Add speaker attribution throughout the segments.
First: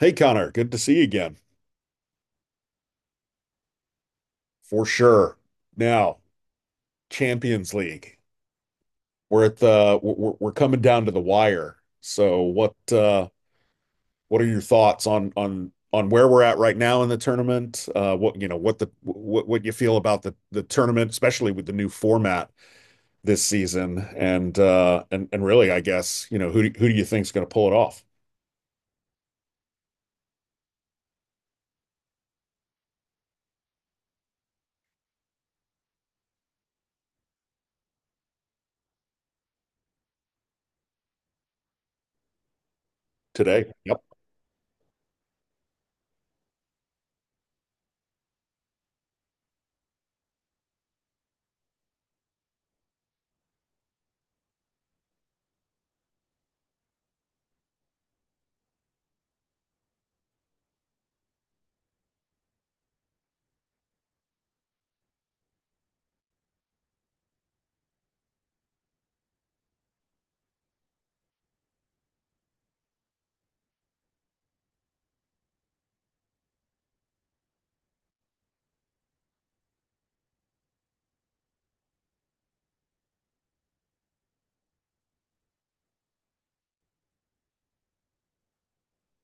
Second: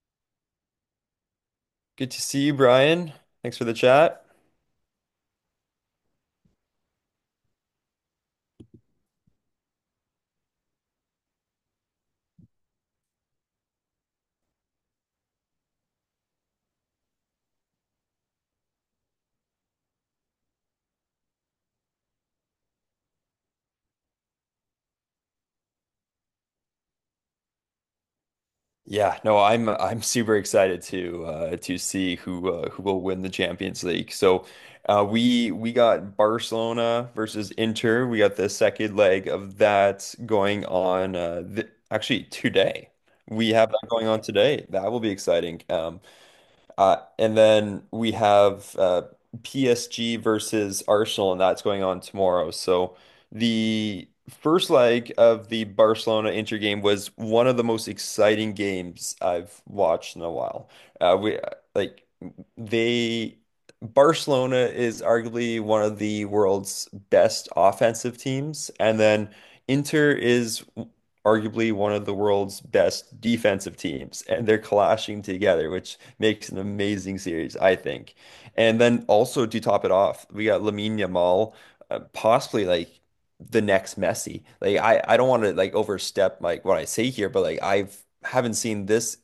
Speaker 1: Hey Connor, good to see you again.
Speaker 2: Good to see you, Brian. Thanks for the chat.
Speaker 1: For sure. Now, Champions League. We're coming down to the wire. So what are your thoughts on where we're at right now in the tournament? What you feel about the tournament, especially with the new format this season and really I guess, who do you think's going to pull it off
Speaker 2: Yeah, no, I'm super excited to to see who who will win the Champions League. So we got Barcelona versus Inter. We got the second leg of that going on th actually today. We
Speaker 1: today?
Speaker 2: have that
Speaker 1: Yep.
Speaker 2: going on today. That will be exciting. And then we have PSG versus Arsenal, and that's going on tomorrow. So the first leg of the Barcelona Inter game was one of the most exciting games I've watched in a while. We like they Barcelona is arguably one of the world's best offensive teams, and then Inter is arguably one of the world's best defensive teams, and they're clashing together, which makes an amazing series, I think. And then also to top it off, we got Lamine Yamal, possibly like the next Messi. Like I don't want to like overstep like what I say here, but like I've haven't seen this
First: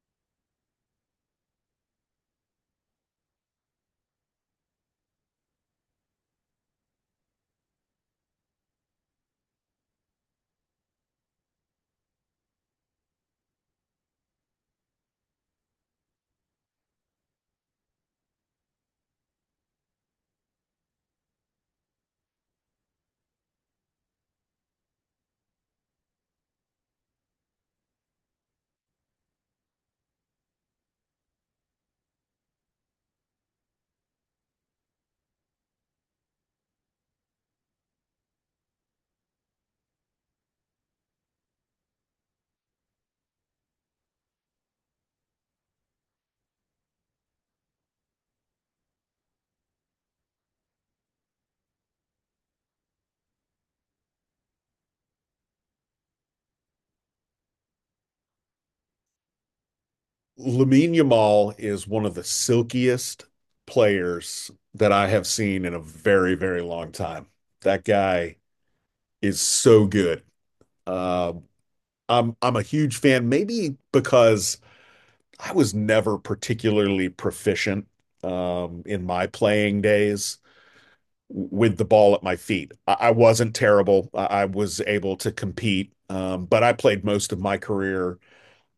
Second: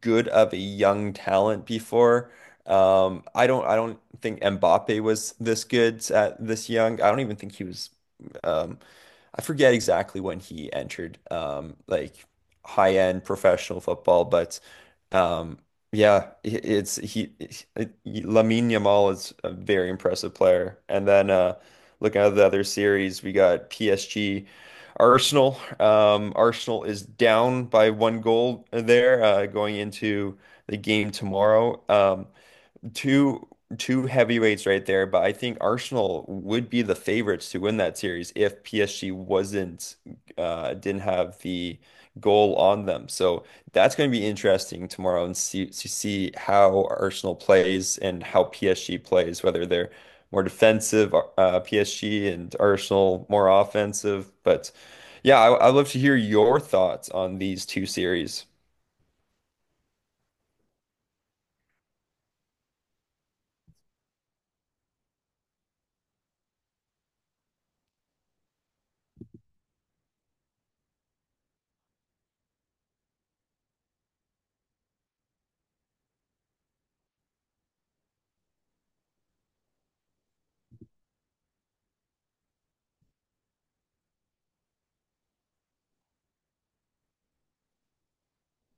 Speaker 2: good of a young talent before. I don't think Mbappe was this good at this young. I don't even think he was. Um, I forget exactly when he entered. Like high end professional football, but. Um, yeah, i- it's he, Lamine Yamal is a very impressive player. And then looking at the other series, we got PSG, Arsenal. Arsenal is down by one goal there going into the game tomorrow. Two two heavyweights right there, but I think Arsenal would be the favorites to win that series if PSG wasn't didn't have the goal on them. So that's going to be interesting tomorrow and see how Arsenal plays and how PSG plays, whether they're more defensive PSG and Arsenal more offensive. But yeah, I'd love to hear your thoughts on these two series.
Speaker 1: Lamine Yamal is one of the silkiest players that I have seen in a very, very long time. That guy is so good. Uh, I'm a huge fan, maybe because I was never particularly proficient in my playing days with the ball at my feet. I wasn't terrible. I was able to compete, but I played most of my career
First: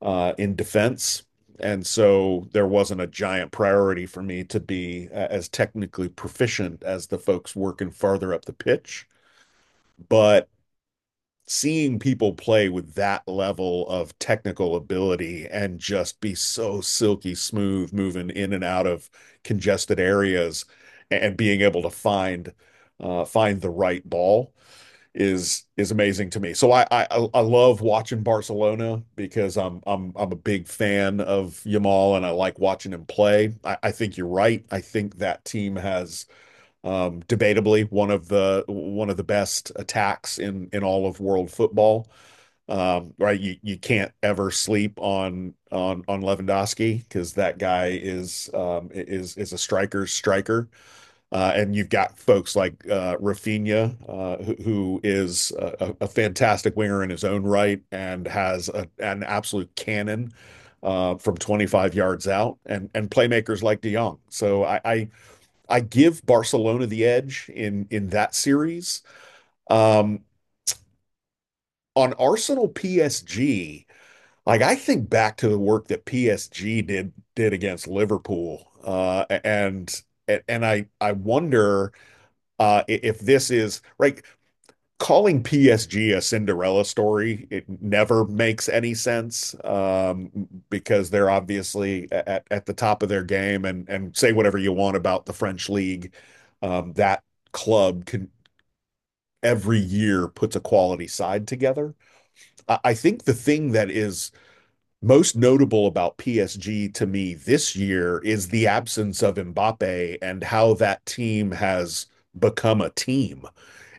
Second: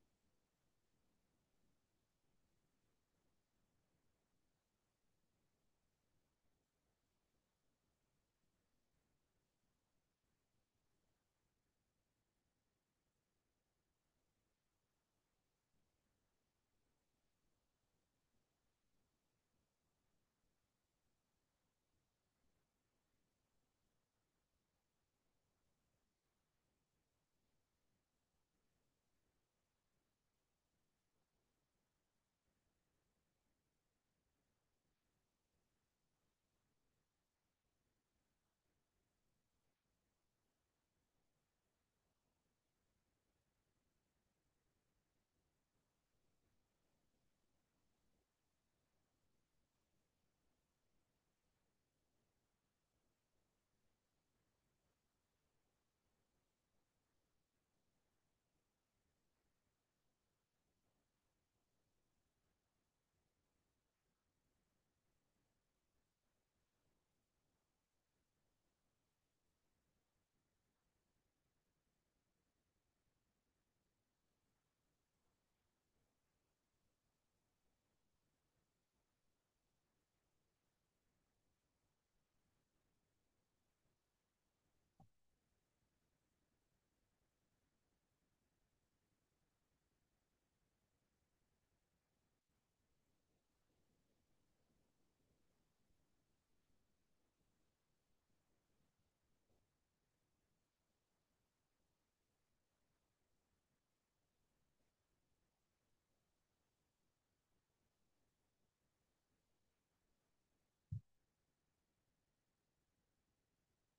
Speaker 1: in defense. And so there wasn't a giant priority for me to be as technically proficient as the folks working farther up the pitch. But seeing people play with that level of technical ability and just be so silky smooth moving in and out of congested areas and being able to find find the right ball is amazing to me. So I love watching Barcelona because I'm a big fan of Yamal and I like watching him play. I think you're right. I think that team has debatably one of the best attacks in all of world football. Right, you can't ever sleep on Lewandowski because that guy is is a striker's striker. And you've got folks like Rafinha, who is a fantastic winger in his own right and has an absolute cannon from 25 yards out, and playmakers like De Jong. So I give Barcelona the edge in that series. Um, on Arsenal PSG, like I think back to the work that PSG did against Liverpool, and I wonder. If this is right, calling PSG a Cinderella story, it never makes any sense, because they're obviously at the top of their game, and say whatever you want about the French league. That club can every year puts a quality side together. I think the thing that is most notable about PSG to me this year is the absence of Mbappé and how that team has become a team.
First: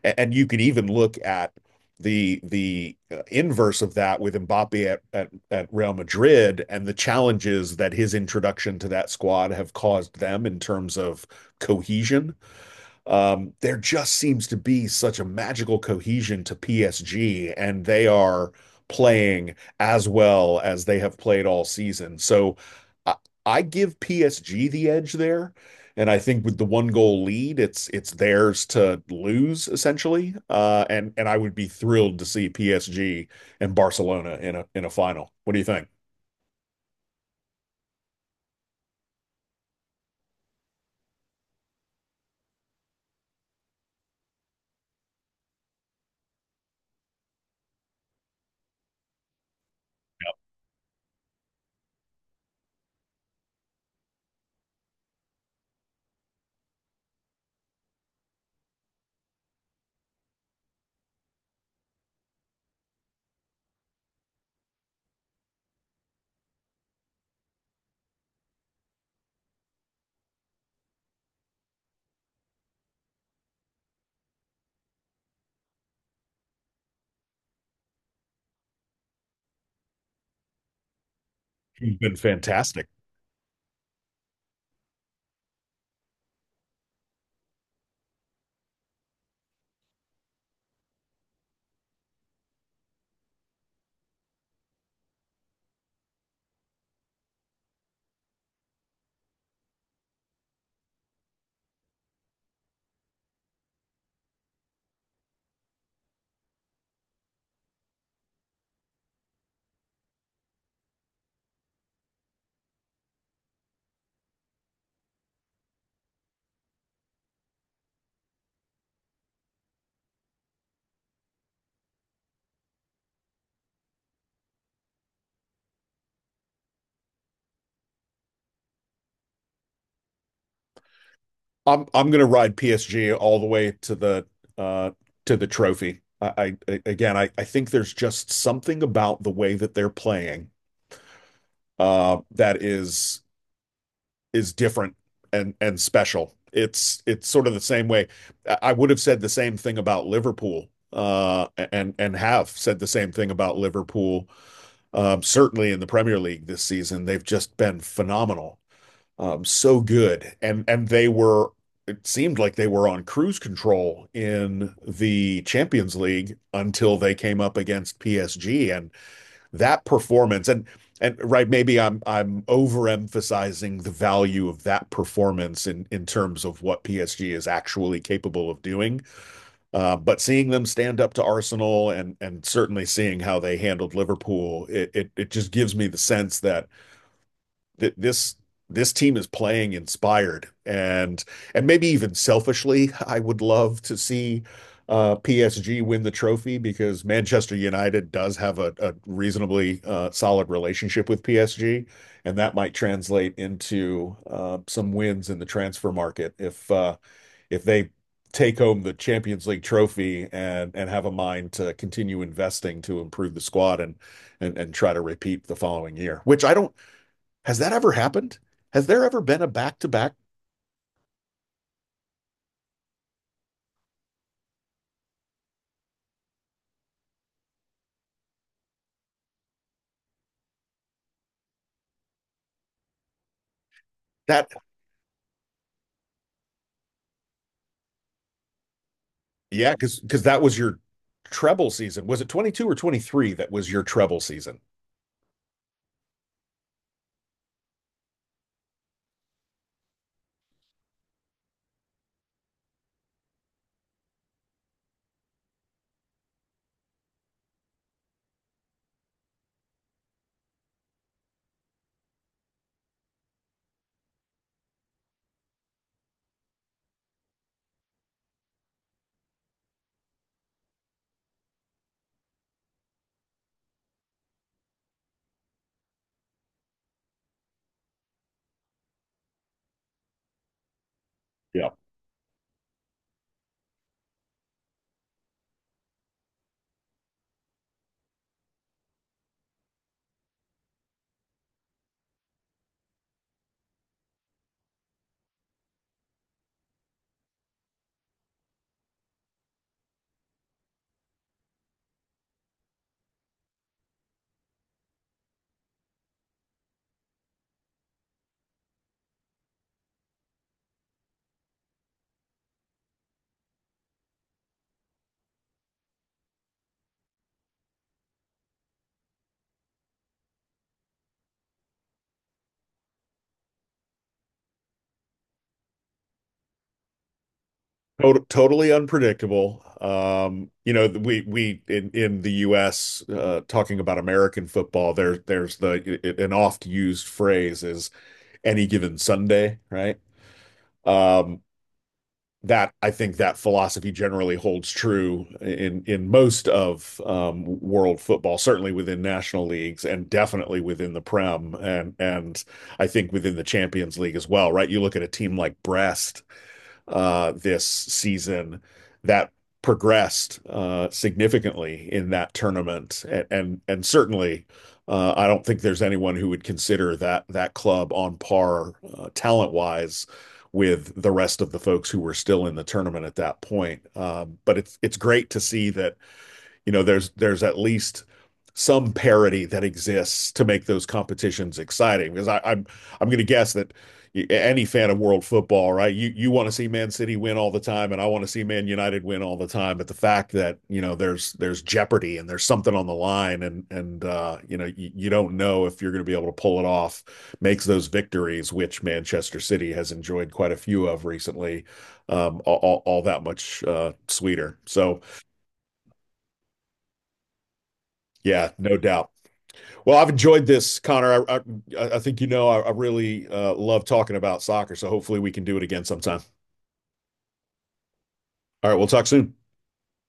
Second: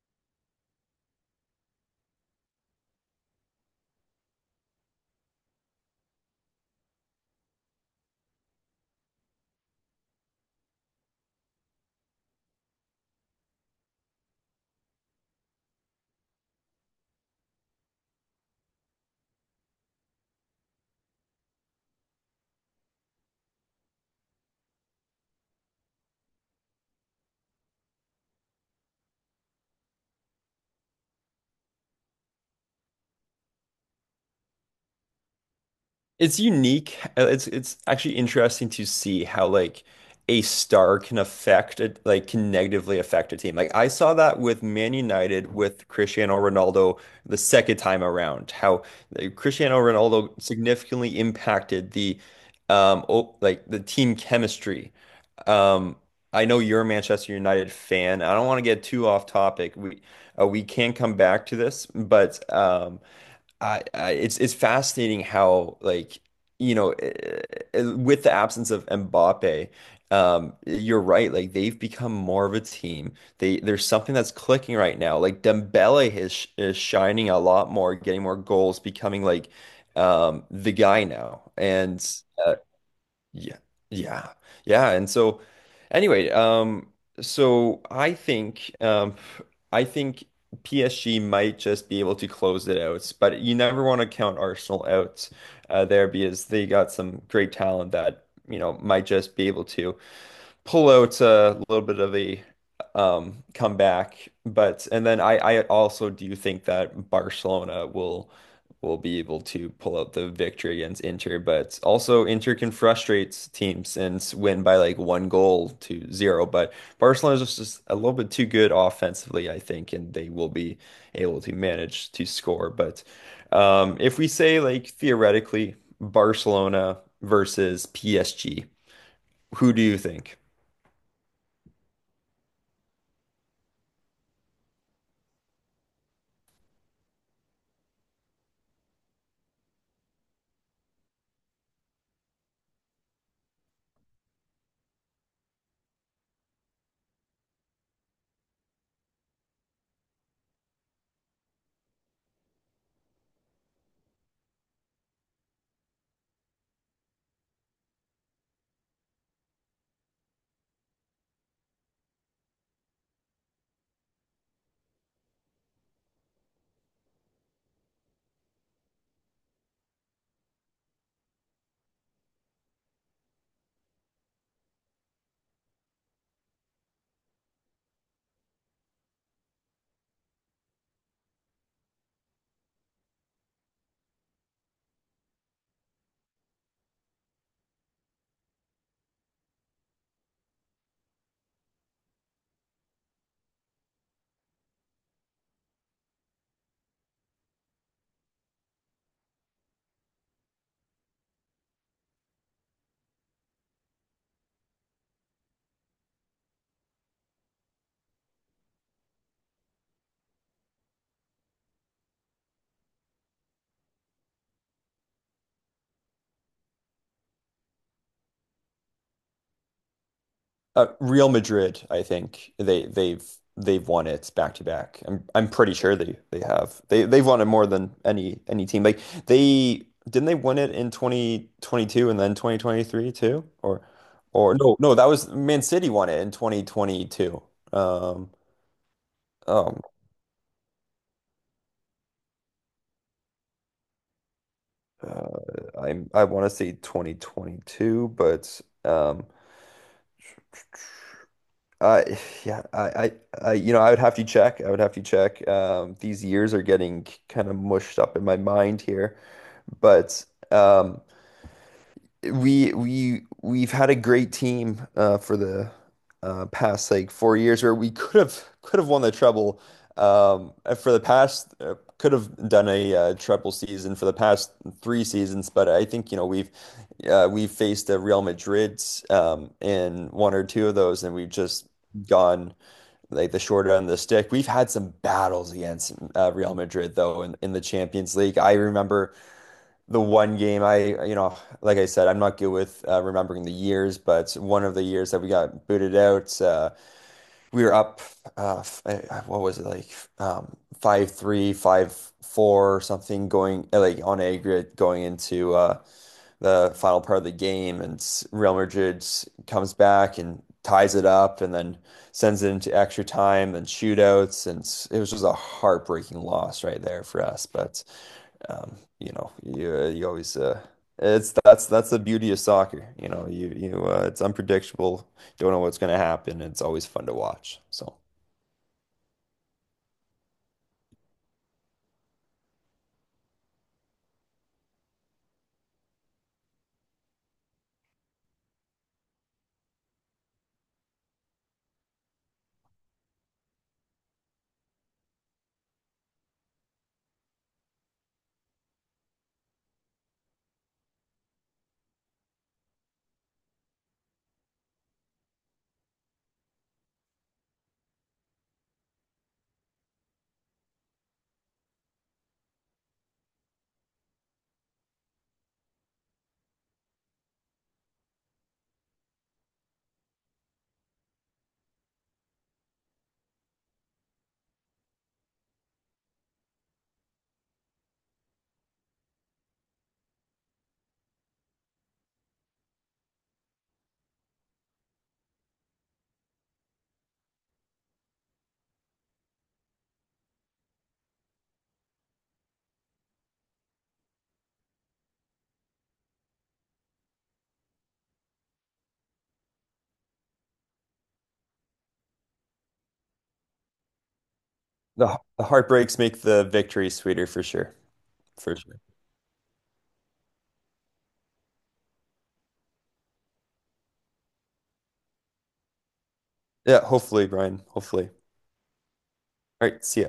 Speaker 1: And, you could even look at the inverse of that with Mbappe at Real Madrid and the challenges that his introduction to that squad have caused them in terms of cohesion. There just seems to be such a magical cohesion to PSG, and they are playing as well as they have played all season. So I, I give PSG the edge there. And I think with the one goal lead, it's theirs to lose essentially. And I would be thrilled to see PSG and Barcelona in a final. What do you think?
Speaker 2: It's unique. It's actually interesting to see how, like, a star can affect it, like, can negatively affect a team. Like I saw that with Man United with Cristiano Ronaldo the second time around, how Cristiano Ronaldo significantly impacted the o like the team chemistry. Um I know you're a Manchester United fan. I don't want to get too off topic. We can come back to this, but I it's fascinating how, like, you know eh, with the absence of Mbappe, you're right. Like they've become more of a team. They There's something that's clicking right now. Like Dembele is shining a lot more, getting more goals, becoming, like, the guy now.
Speaker 1: You've
Speaker 2: And
Speaker 1: been
Speaker 2: uh,
Speaker 1: fantastic.
Speaker 2: yeah. Yeah. Yeah. And so anyway, so I think um I think PSG might just be able to close it out, but you never want to count Arsenal out there because they got some great talent that might just be able to pull out a little bit of a comeback. But and then I also do think that Barcelona will be able to pull out the victory against Inter. But also Inter can frustrate teams and win by like one goal to zero. But Barcelona is just a little bit too good offensively, I think, and they will be able to manage to score. But if we say, like, theoretically, Barcelona versus PSG, who do you think?
Speaker 1: I'm gonna ride PSG all the way to uh the trophy. I again I think there's just something about the way that they're playing that is different and special. It's sort of the same way. I would have said the same thing about Liverpool and have said the same thing about Liverpool certainly in the Premier League this season. They've just been phenomenal, so good. And they were, it seemed like they were on cruise control in the Champions League until they came up against PSG and that performance. And right, maybe I'm overemphasizing the value of that performance in terms of what PSG is actually capable of doing. But seeing them stand up to Arsenal and certainly seeing how they handled Liverpool, it just gives me the sense that th this this team is playing inspired, and maybe even selfishly, I would love to see PSG win the trophy because Manchester United does have a reasonably solid relationship with PSG, and that might translate into some wins in the transfer market if they take home the Champions League trophy, and have a mind to continue investing to improve the squad, and try to repeat the following year, which I don't. Has that ever happened? Has there ever been a back to back?
Speaker 2: Real Madrid, I think they've won it back to back. I'm pretty sure they have. They've won it more than any team. Like they didn't they win it in 2022 and then 2023 too? Or
Speaker 1: That?
Speaker 2: or no, no, that was Man City won it in 2022. Um
Speaker 1: Yeah,
Speaker 2: um
Speaker 1: because that was your treble season. Was it twenty two or twenty three that was your treble season?
Speaker 2: uh, I want to say 2022, but Uh, yeah, you know, I would have to check. I would have to check. These years are getting kind of mushed up in my mind here, but um, we've had a great team for the past like 4 years where we could have won the treble. And for the past could have done a treble season for the past 3 seasons, but I think we've faced the Real Madrids in one or two of those, and we've just
Speaker 1: Yeah.
Speaker 2: gone, like, the short end of the stick. We've had some battles against Real Madrid though in the Champions League. I remember the one game. Like I said, I'm not good with remembering the years, but one of the years that we got booted out, we were up uh what was it like 5-3, 5-4 or something, going like on aggregate, going into the final part of the game, and Real Madrid comes back and ties it up and then sends it into extra time and shootouts, and it was just a heartbreaking loss right there for us. But you know, you always it's, that's the beauty of soccer. You know, you it's unpredictable. Don't know what's going to happen. It's always fun to watch. So
Speaker 1: Totally unpredictable. We in the U.S. Talking about American football, there's the an oft used phrase is any given Sunday, right? Um, that I think that philosophy generally holds true in most of world football, certainly within national leagues, and definitely within the Prem, and I think within the Champions League as well. Right? You look at a team like Brest, this season that progressed significantly in that tournament. And certainly, I don't think there's anyone who would consider that club on par talent-wise with the rest of the folks who were still in the tournament at that point. But it's great to see that, there's at least some parity that exists to make those competitions exciting. Because I'm gonna guess that any fan of world football, right? You wanna see Man City win all the time, and I wanna see Man United win all the time. But the fact that, there's jeopardy and there's something on the line, and you don't know if you're gonna be able to pull it off makes those victories, which Manchester City has enjoyed quite a few of recently, all that much sweeter. So
Speaker 2: the heartbreaks make the victory sweeter for sure.
Speaker 1: yeah,
Speaker 2: For
Speaker 1: no
Speaker 2: sure.
Speaker 1: doubt. Well, I've enjoyed this, Connor. I think I really love talking about soccer, so hopefully we can do it again sometime.
Speaker 2: Yeah, hopefully, Brian. Hopefully.
Speaker 1: All right, we'll talk soon.
Speaker 2: All right, see ya.